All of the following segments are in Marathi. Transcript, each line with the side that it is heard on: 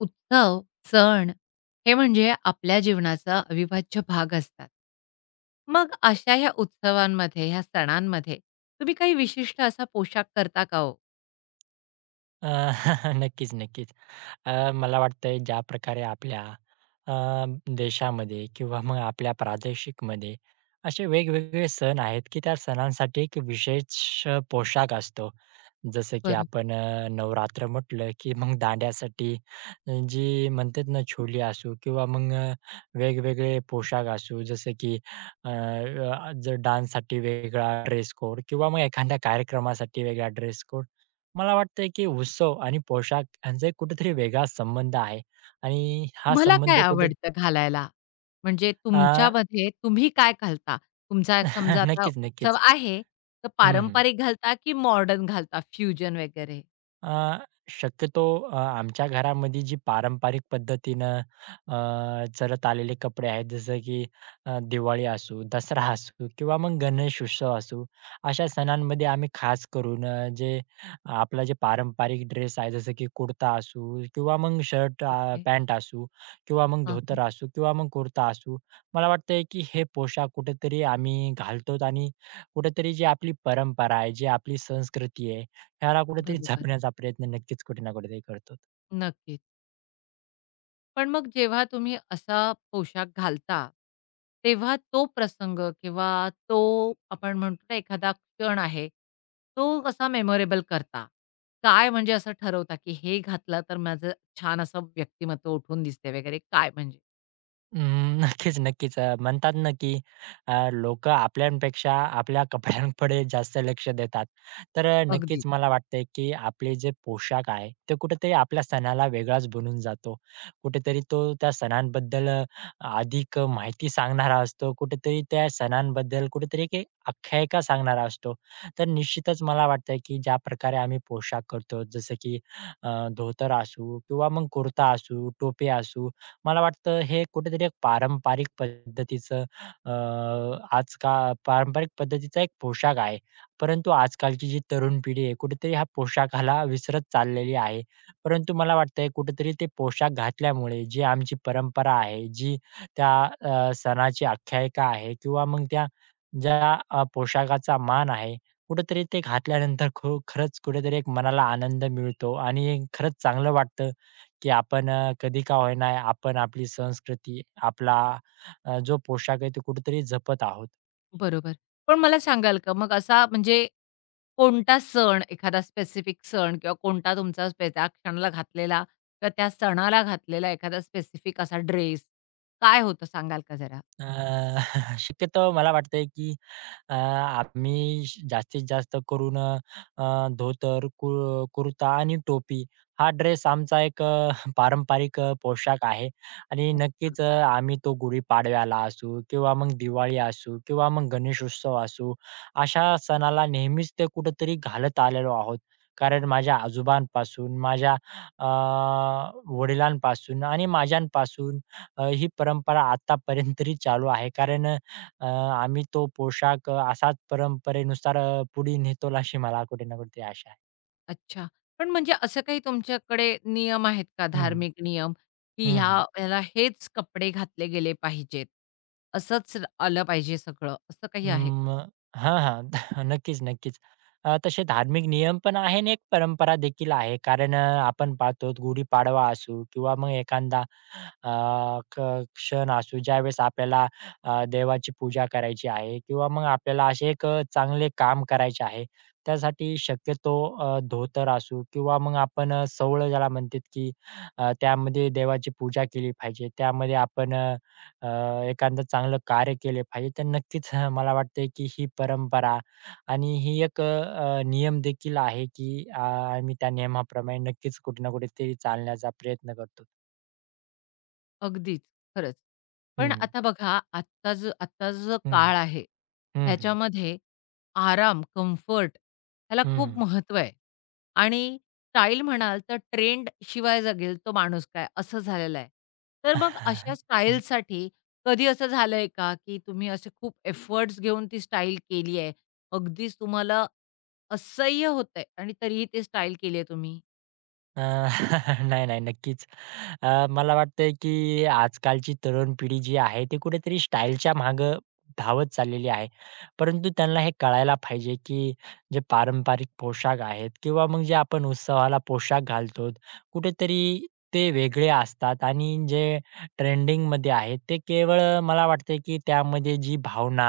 left: उत्सव, सण हे म्हणजे आपल्या जीवनाचा अविभाज्य भाग असतात. मग अशा ह्या उत्सवांमध्ये, ह्या सणांमध्ये तुम्ही काही विशिष्ट असा पोशाख करता का हो?
right: अ, नक्कीच, नक्कीच. मला वाटतंय ज्या प्रकारे आपल्या अ, देशामध्ये किंवा मग आपल्या प्रादेशिकमध्ये असे वेगवेगळे सण आहेत, की त्या सणांसाठी एक विशेष पोशाख असतो. जसं की
left: बरोबर.
right: आपण नवरात्र म्हटलं की मग दांड्यासाठी जी म्हणतात ना चोली असू किंवा मग वेगवेगळे पोशाख असू जसं की अ, अ, जर डान्ससाठी वेगळा ड्रेस कोड किंवा मग एखाद्या कार्यक्रमासाठी वेगळा ड्रेस कोड. मला वाटतंय की उत्सव आणि पोशाख यांचा एक कुठेतरी वेगळा संबंध आहे आणि हा
left: तुम्हाला काय
right: संबंध कुठे
left: आवडतं घालायला? म्हणजे
right: अ,
left: तुमच्यामध्ये तुम्ही काय घालता? तुमचा समजा आता
right: नक्कीच,
left: उत्सव
right: नक्कीच.
left: आहे, तर
right: हं, हं.
left: पारंपरिक घालता की मॉडर्न घालता, फ्युजन वगैरे?
right: अ, शक्यतो आमच्या घरामध्ये जी पारंपरिक पद्धतीनं चालत आलेले कपडे आहेत, जसं की दिवाळी असू, दसरा असू किंवा मग गणेश उत्सव असू, अशा सणांमध्ये आम्ही खास करून जे आपला जे पारंपरिक ड्रेस आहे, जसं की कुर्ता असू किंवा मग शर्ट
left: ओके.
right: पॅन्ट असू किंवा मग
left: हां,
right: धोतर
left: हां.
right: असू किंवा मग कुर्ता असू. मला वाटतंय की हे पोशाख कुठेतरी आम्ही घालतो आणि कुठेतरी जी आपली परंपरा आहे, जी आपली संस्कृती आहे ह्याला कुठेतरी
left: बरोबर.
right: झापण्याचा प्रयत्न नक्कीच कुठे ना कुठेतरी करतो.
left: नक्कीच. पण मग जेव्हा तुम्ही असा पोशाख घालता, तेव्हा तो प्रसंग किंवा तो आपण म्हणतो ना एखादा क्षण आहे, तो कसा मेमोरेबल करता? काय म्हणजे असं ठरवता, की हे घातलं तर माझं छान असं व्यक्तिमत्व उठून दिसते वगैरे काय म्हणजे?
right: अं, नक्कीच, नक्कीच. म्हणतात ना, की लोकं आपल्यापेक्षा आपल्या कपड्यांकडे जास्त लक्ष देतात. तर
left: अगदी.
right: नक्कीच मला वाटतंय, की आपले जे पोशाख आहे, ते कुठेतरी आपल्या सणाला वेगळाच बनून जातो. कुठेतरी तो त्या सणांबद्दल अधिक माहिती सांगणारा असतो. कुठेतरी त्या सणांबद्दल कुठेतरी एक एक आख्यायिका सांगणारा असतो. तर निश्चितच मला वाटतंय, की ज्या प्रकारे आम्ही पोशाख करतो, जसं की धोतर असू किंवा मग कुर्ता असू, टोपी असू. मला वाटतं हे कुठेतरी एक पारंपरिक पद्धतीचं अ, आज का पारंपरिक पद्धतीचा एक पोशाख आहे. परंतु आजकालची जी तरुण पिढी आहे कुठेतरी हा पोशाखाला विसरत चाललेली आहे. परंतु मला वाटतंय कुठेतरी ते पोशाख घातल्यामुळे जी आमची परंपरा आहे, जी त्या सणाची आख्यायिका आहे किंवा मग त्या ज्या पोशाखाचा मान आहे, कुठेतरी ते घातल्यानंतर खरंच कुठेतरी एक मनाला आनंद मिळतो आणि खरंच चांगलं वाटतं की आपण कधी का होईना आपण आपली संस्कृती, आपला जो पोशाख आहे, तो कुठेतरी जपत आहोत.
left: बरोबर. पण मला सांगाल का मग असा म्हणजे कोणता सण, एखादा स्पेसिफिक सण किंवा कोणता तुमचा त्या क्षणाला घातलेला किंवा त्या सणाला घातलेला एखादा स्पेसिफिक असा ड्रेस काय होतं सांगाल का जरा?
right: अ, शक्यतो मला वाटतंय की आम्ही जास्तीत जास्त करून अ, अ, धोतर, कुर्ता आणि टोपी हा ड्रेस आमचा एक पारंपरिक पोशाख आहे आणि नक्कीच आम्ही तो गुढीपाडव्याला असू किंवा मग दिवाळी असू किंवा मग गणेशोत्सव असू, अशा सणाला नेहमीच ते कुठेतरी घालत आलेलो आहोत. कारण माझ्या आजोबांपासून, माझ्या अ, वडिलांपासून आणि माझ्यापासून ही परंपरा आतापर्यंत तरी चालू आहे. कारण आम्ही तो पोशाख असाच परंपरेनुसार पुढे नेतो अशी मला कुठे ना कुठे आशा आहे.
left: अच्छा. पण म्हणजे असं काही तुमच्याकडे नियम आहेत का
right: हं, हं.
left: धार्मिक नियम, की ह्या
right: हं,
left: ह्याला हेच कपडे घातले गेले पाहिजेत, असंच आलं पाहिजे सगळं, असं काही आहे?
right: अं, हां, हां. नक्कीच, नक्कीच. तसे धार्मिक नियम पण आहे आणि एक परंपरा देखील आहे. कारण आपण पाहतो गुढीपाडवा असू किंवा मग एखादा अ, क क्षण असू ज्यावेळेस आपल्याला देवाची पूजा करायची आहे किंवा मग आपल्याला असे एक चांगले काम करायचे आहे. त्यासाठी शक्यतो धोतर असू किंवा मग आपण सोवळं ज्याला म्हणतात की त्यामध्ये देवाची पूजा केली पाहिजे. त्यामध्ये आपण अ, एखादं चांगलं कार्य केले पाहिजे. तर नक्कीच मला वाटतंय की ही परंपरा आणि ही एक नियम देखील आहे की आम्ही त्या नियमाप्रमाणे नक्कीच कुठे ना कुठेतरी चालण्याचा प्रयत्न करतो.
left: अगदीच, खरंच. पण
right: हं,
left: आता बघा आत्ता जो
right: हं,
left: काळ आहे,
right: हं, हं,
left: ह्याच्यामध्ये आराम, कम्फर्ट ह्याला खूप
right: हं,
left: महत्त्व आहे आणि स्टाईल म्हणाल तर ट्रेंड शिवाय जगेल तो माणूस काय असं झालेलं आहे. तर मग अशा स्टाईलसाठी कधी असं झालंय का, की तुम्ही असे खूप एफर्ट्स घेऊन ती स्टाईल केली आहे. अगदीच तुम्हाला असह्य होतंय आणि तरीही ती स्टाईल केली आहे तुम्ही?
right: अ, नाही, नाही. नक्कीच. मला वाटतंय की आजकालची तरुण पिढी जी आहे, ती कुठेतरी स्टाईलच्या मागं धावत चाललेली आहे. परंतु त्यांना हे कळायला पाहिजे की जे पारंपरिक पोशाख आहेत किंवा मग जे आपण उत्सवाला पोशाख घालतो, कुठेतरी ते वेगळे असतात आणि जे ट्रेंडिंगमध्ये आहेत, ते केवळ मला वाटतंय की त्यामध्ये जी भावना,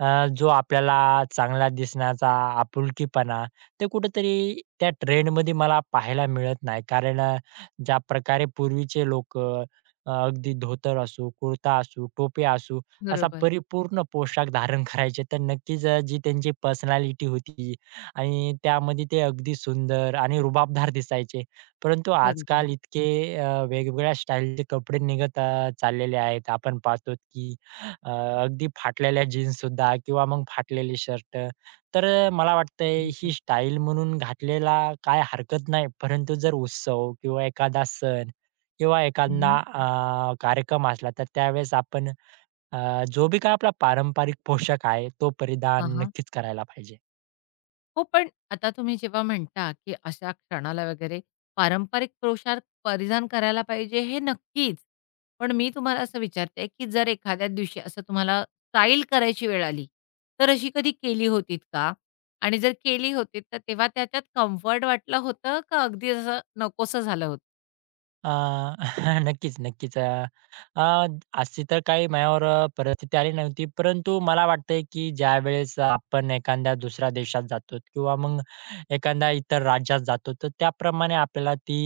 right: जो आपल्याला चांगला दिसण्याचा आपुलकीपणा ते कुठेतरी त्या ट्रेंडमध्ये मला पाहायला मिळत नाही. कारण ज्या प्रकारे पूर्वीचे लोकं अगदी धोतर असो, कुर्ता असो, टोप्या असो, असा
left: बरोबर,
right: परिपूर्ण पोशाख धारण करायचे. तर नक्कीच जी त्यांची पर्सनॅलिटी होती आणि त्यामध्ये ते अगदी सुंदर आणि रुबाबदार दिसायचे. परंतु
left: बरोबर,
right: आजकाल इतके वेगवेगळ्या स्टाईलचे कपडे निघत चाललेले आहेत. आपण पाहतो की अ, अगदी फाटलेल्या जीन्ससुद्धा किंवा मग फाटलेले शर्ट तर मला वाटतंय ही
left: बरोबर.
right: स्टाईल म्हणून घातलेला काय हरकत नाही. परंतु जर उत्सव किंवा एखादा सण किंवा एखादा
left: हं,
right: कार्यक्रम असला, तर त्यावेळेस आपण जो बी काही आपला पारंपरिक पोशाख आहे, तो परिधान नक्कीच करायला पाहिजे.
left: हो, पण आता तुम्ही जेव्हा म्हणता, की अशा क्षणाला वगैरे पारंपरिक पोशाख परिधान करायला पाहिजे हे नक्कीच. पण मी तुम्हाला असं विचारते, की जर एखाद्या दिवशी असं तुम्हाला स्टाईल करायची वेळ आली, तर अशी कधी केली होतीत का? आणि जर केली होतीत, तर तेव्हा त्याच्यात कम्फर्ट वाटलं होतं का अगदी असं नकोसं झालं
right: अ, नक्कीच, नक्कीच. अ, अ, अशी तर काही माझ्यावर परिस्थिती आली नव्हती. परंतु मला वाटतंय, की ज्यावेळेस आपण एखाद्या दुसऱ्या देशात जातो किंवा मग एखाद्या इतर राज्यात जातो, तर त्याप्रमाणे आपल्याला ती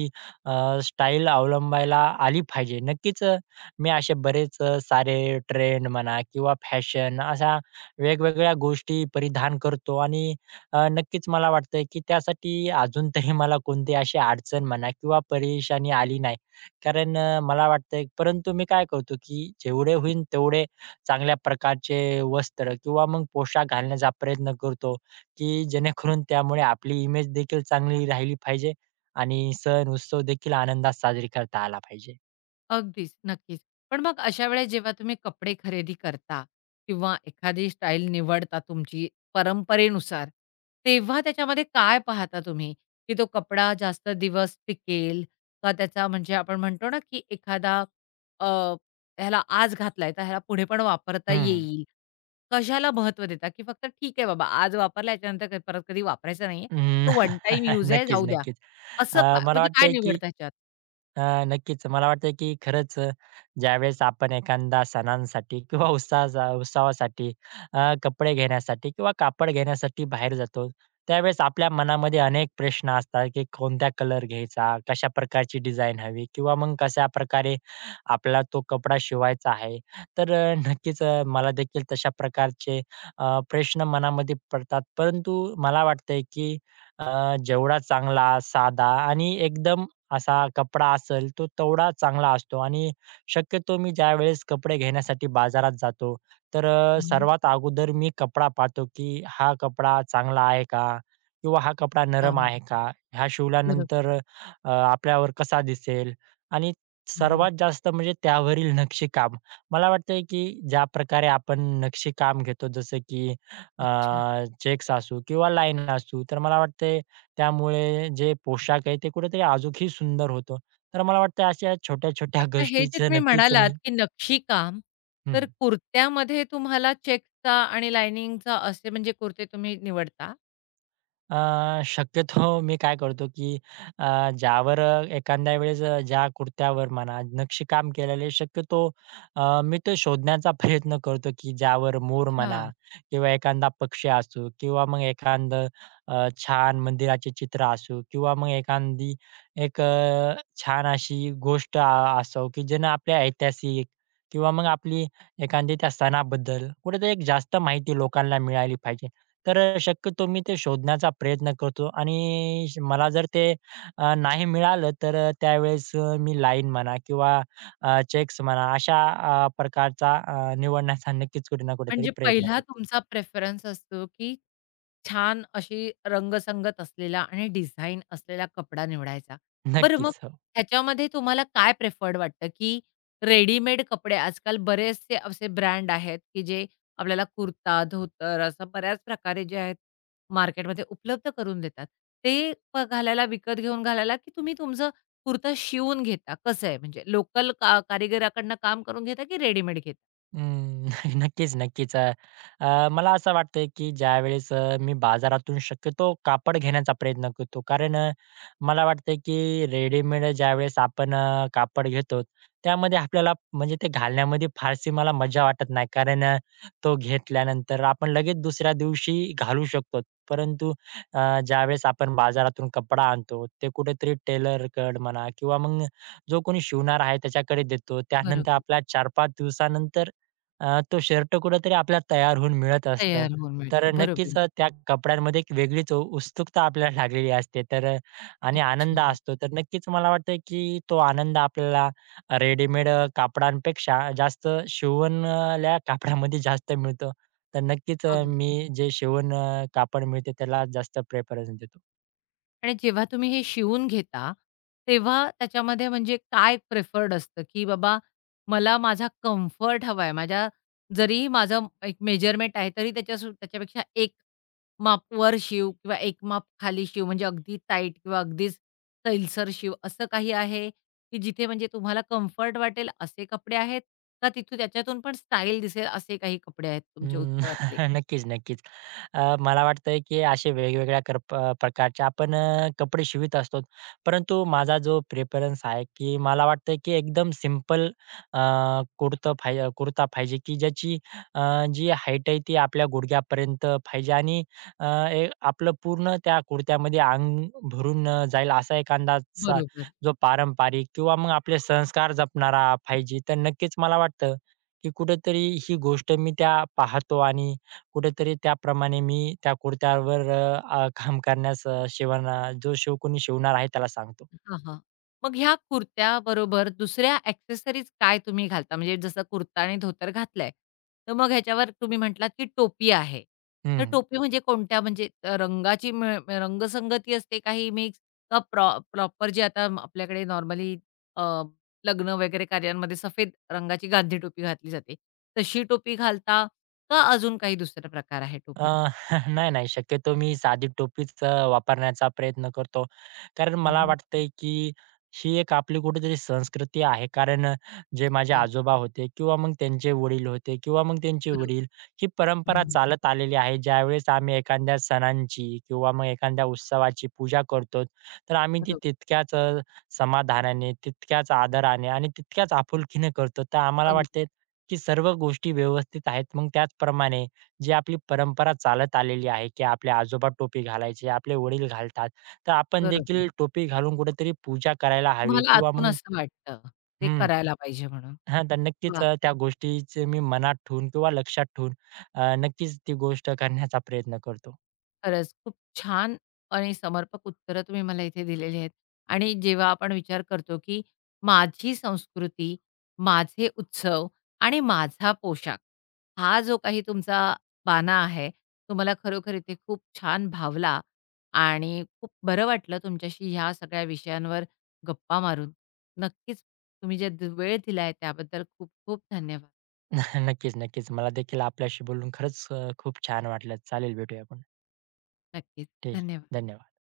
right: स्टाईल अवलंबायला आली पाहिजे. नक्कीच मी असे बरेच सारे ट्रेंड म्हणा किंवा फॅशन अशा वेगवेगळ्या गोष्टी परिधान करतो आणि नक्कीच मला वाटतंय, की त्यासाठी अजून तरी मला कोणती अशी अडचण म्हणा किंवा परेशानी आली नाही. कारण मला वाटतंय परंतु मी काय करतो, की जेवढे होईल तेवढे चांगल्या प्रकारचे वस्त्र किंवा मग पोशाख घालण्याचा प्रयत्न करतो, की जेणेकरून त्यामुळे आपली इमेज देखील चांगली राहिली पाहिजे आणि सण-उत्सव देखील आनंदात साजरी करता आला पाहिजे.
left: अगदीच, नक्कीच. पण मग अशा वेळेस जेव्हा तुम्ही कपडे खरेदी करता किंवा एखादी स्टाईल निवडता तुमची परंपरेनुसार, तेव्हा त्याच्यामध्ये काय पाहता तुम्ही? की तो कपडा जास्त दिवस टिकेल का त्याचा म्हणजे आपण म्हणतो ना, की एखादा अ, ह्याला आज घातलाय तर ह्याला पुढे पण वापरता
right: हं,
left: येईल. कशाला महत्त्व देता? की फक्त ठीक आहे बाबा आज वापरला याच्यानंतर काही परत कधी वापरायचा नाहीये.
right: हं.
left: तो वन टाईम यूज आहे,
right: नक्कीच,
left: जाऊ द्या.
right: नक्कीच.
left: असं काय
right: मला
left: म्हणजे काय
right: वाटतंय, की
left: निवडता ह्याच्यात?
right: अ, नक्कीच. मला वाटतं की खरंच ज्यावेळेस आपण एखादा सणांसाठी किंवा उत्सवासाठी कपडे घेण्यासाठी किंवा कापड घेण्यासाठी बाहेर जातो, त्यावेळेस आपल्या मनामध्ये अनेक प्रश्न असतात की कोणता कलर घ्यायचा, कशा प्रकारची डिझाइन हवी किंवा मग कशा प्रकारे आपला तो कपडा शिवायचा आहे. तर नक्कीच मला देखील तशा प्रकारचे प्रश्न मनामध्ये पडतात. परंतु मला वाटतंय की जेवढा चांगला, साधा आणि एकदम असा कपडा असेल तो तेवढा चांगला असतो आणि शक्यतो मी ज्यावेळेस कपडे घेण्यासाठी बाजारात जातो, तर
left: हां, हां.
right: सर्वात अगोदर मी कपडा पाहतो, की हा कपडा चांगला आहे का? किंवा हा कपडा नरम आहे का? हा
left: बरोबर.
right: शिवल्यानंतर आपल्यावर कसा दिसेल? आणि
left: हं, हं.
right: सर्वात जास्त म्हणजे त्यावरील नक्षीकाम. मला वाटतंय, की ज्या प्रकारे आपण नक्षीकाम घेतो जसं की अ,
left: अच्छा.
right: चेक्स असू किंवा लाईन असू, तर मला वाटतंय त्यामुळे जे पोशाख आहे ते कुठेतरी अजूकही सुंदर होतो. तर मला वाटतं अशा छोट्या-छोट्या
left: आता हे जे
right: गोष्टीचं
left: तुम्ही
right: नक्कीच
left: म्हणालात,
right: मी
left: की नक्षीकाम, तर
right: हं.
left: कुर्त्यामध्ये तुम्हाला चेक्सचा आणि लाइनिंगचा असे म्हणजे कुर्ते तुम्ही निवडता?
right: शक्यतो मी काय करतो, की अ, ज्यावर एखाद्या वेळेस ज्या कुर्त्यावर म्हणा नक्षीकाम केलेले शक्यतो मी ते शोधण्याचा प्रयत्न करतो, की ज्यावर मोर म्हणा किंवा एखादा पक्षी असू किंवा मग एखादं छान मंदिराचे चित्र असू किंवा मग एखादी एक छान अशी गोष्ट असो, की ज्यानं आपल्या ऐतिहासिक किंवा मग आपली एखादी त्या सणाबद्दल कुठेतरी एक जास्त माहिती लोकांना मिळाली पाहिजे. तर शक्यतो मी ते शोधण्याचा प्रयत्न करतो आणि मला जर ते नाही मिळालं तर त्यावेळेस मी लाईन म्हणा किंवा चेक्स म्हणा अशा प्रकारचा निवडण्याचा नक्कीच कुठे ना कुठेतरी
left: म्हणजे
right: प्रयत्न
left: पहिला
right: करतो.
left: तुमचा प्रेफरन्स असतो, की छान अशी रंगसंगत असलेला आणि डिझाइन असलेला कपडा निवडायचा. बरं मग
right: नक्कीच. हो.
left: ह्याच्यामध्ये तुम्हाला काय प्रिफर्ड वाटतं, की रेडीमेड कपडे आजकाल बरेचसे असे ब्रँड आहेत, की जे आपल्याला कुर्ता, धोतर असं बऱ्याच प्रकारे जे आहेत मार्केटमध्ये उपलब्ध करून देतात. ते घालायला विकत घेऊन घालायला, की तुम्ही तुमचं कुर्ता शिवून घेता? कसं आहे म्हणजे लोकल का कारिगराकडनं काम करून घेता, की रेडीमेड घेता?
right: अं, नक्कीच, नक्कीच. अ, अ, मला असं वाटतंय, की ज्यावेळेस मी बाजारातून शक्यतो कापड घेण्याचा प्रयत्न करतो. कारण मला वाटतंय, की रेडीमेड ज्यावेळेस आपण कापड घेतो, त्यामध्ये आपल्याला म्हणजे ते घालण्यामध्ये फारशी मला मजा वाटत नाही. कारण तो घेतल्यानंतर आपण लगेच दुसऱ्या दिवशी घालू शकतो. परंतु अ, ज्यावेळेस आपण बाजारातून कपडा आणतो, ते कुठेतरी टेलरकडे म्हणा किंवा मग जो कोणी शिवणारा आहे त्याच्याकडे देतो. त्यानंतर
left: बरोबर.
right: आपल्याला 4-5 दिवसानंतर तो शर्ट कुठेतरी आपल्याला तयार होऊन मिळत असतं.
left: तयार होऊन
right: तर
left: मिळतो. बरोबर
right: नक्कीच
left: आहे.
right: त्या कपड्यांमध्ये एक वेगळीच उत्सुकता आपल्याला लागलेली असते. तर आणि
left: अच्छा.
right: आनंद
left: हं.
right: असतो. तर नक्कीच मला वाटतं, की तो आनंद आपल्याला रेडीमेड कापडांपेक्षा जास्त शिवणल्या कापडामध्ये जास्त मिळतो. तर नक्कीच
left: अगदी.
right: मी जे शिवण कापड मिळते त्याला जास्त प्रेफरन्स देतो.
left: आणि जेव्हा तुम्ही हे शिवून घेता, तेव्हा त्याच्यामध्ये म्हणजे काय प्रिफर्ड असतं, की बाबा मला माझा कम्फर्ट हवाय. माझ्या जरी माझं एक मेजरमेंट आहे, तरी त्याच्या त्याच्यापेक्षा 1 माप वर शिव किंवा 1 माप खाली शिव म्हणजे अगदी टाईट किंवा अगदीच सैलसर शिव असं काही आहे, की जिथे म्हणजे तुम्हाला कम्फर्ट वाटेल असे कपडे आहेत? का तिथून त्याच्यातून पण स्टाईल दिसेल असे काही कपडे आहेत तुमचे
right: हं,
left: उत्सवातले?
right: नक्कीच, नक्कीच. मला वाटतंय की असे वेगवेगळ्या प्रकारचे आपण कपडे शिवत असतो. परंतु माझा जो प्रेफरन्स आहे की मला वाटतं की एकदम सिंपल अ, कुर्ता पाहिजे की ज्याची अ, जी हाईट आहे ती आपल्या गुडघ्यापर्यंत पाहिजे आणि अ, ए आपलं पूर्ण त्या कुर्त्यामध्ये अंग भरून जाईल असा एखादाचा
left: बरोबर.
right: जो पारंपरिक किंवा मग आपले संस्कार जपणारा पाहिजे. तर नक्कीच मला वाटतं की कुठेतरी ही गोष्ट मी त्या पाहतो आणि कुठेतरी त्याप्रमाणे मी त्या कुर्त्यावर काम करण्यास जो कोणी शिवणार आहे त्याला सांगतो.
left: हां, हां. मग ह्या कुर्त्याबरोबर दुसऱ्या एक्सेसरीज काय तुम्ही घालता? म्हणजे जसं कुर्ता आणि धोतर घातलंय, तर मग ह्याच्यावर तुम्ही म्हटलात, की टोपी आहे. तर
right: हं.
left: टोपी म्हणजे कोणत्या म्हणजे रंगाची म्हणजे रंगसंगती असते काही मिक्स का प्रॉपर जे आता आपल्याकडे नॉर्मली लग्न वगैरे कार्यांमध्ये सफेद रंगाची गांधी टोपी घातली जाते. तशी टोपी घालता का अजून काही दुसरा प्रकार आहे
right: अ,
left: टोपीचा?
right: नाही, नाही. शक्यतो मी साधी टोपीच वापरण्याचा प्रयत्न करतो. कारण
left: हं,
right: मला
left: हं.
right: वाटतंय, की ही एक आपली कुठेतरी संस्कृती आहे. कारण जे माझे आजोबा होते किंवा मग त्यांचे वडील होते किंवा मग त्यांचे
left: बरोबर.
right: वडील, ही परंपरा
left: हं,
right: चालत आलेली आहे. ज्यावेळेस आम्ही एखाद्या सणांची किंवा मग एखाद्या उत्सवाची पूजा करतो, तर आम्ही ती
left: बरोबर.
right: तितक्याच समाधानाने, तितक्याच आदराने आणि तितक्याच आपुलकीने करतो. तर आम्हाला
left: अगदी.
right: वाटते, की सर्व गोष्टी व्यवस्थित आहेत. मग त्याचप्रमाणे जी आपली परंपरा चालत आलेली आहे, की आपले आजोबा टोपी घालायचे, आपले वडील घालतात. तर आपण
left: बरोबर.
right: देखील टोपी घालून कुठेतरी पूजा करायला हवी
left: तुम्हाला
right: किंवा
left: आतून
right: मग
left: असं वाटतं, ते
right: हं,
left: करायला पाहिजे म्हणून.
right: हां, तर नक्कीच
left: वाह!
right: त्या गोष्टीचे मी मनात ठेवून किंवा लक्षात ठेवून नक्कीच ती गोष्ट करण्याचा प्रयत्न करतो.
left: खरंच खूप छान आणि समर्पक उत्तरं तुम्ही मला इथे दिलेली आहेत. आणि जेव्हा आपण विचार करतो, की माझी संस्कृती, माझे उत्सव आणि माझा पोशाख हा जो काही तुमचा बाना आहे, तो मला खरोखर इथे खूप छान भावला आणि खूप बरं वाटलं तुमच्याशी ह्या सगळ्या विषयांवर गप्पा मारून. नक्कीच तुम्ही जे वेळ दिला त्याबद्दल खूप खूप धन्यवाद.
right: नक्कीच, नक्कीच. मला देखील आपल्याशी बोलून खरंच खूप छान वाटलं. चालेल, भेटूया आपण.
left: नक्कीच,
right: ठीक आहे.
left: धन्यवाद.
right: धन्यवाद.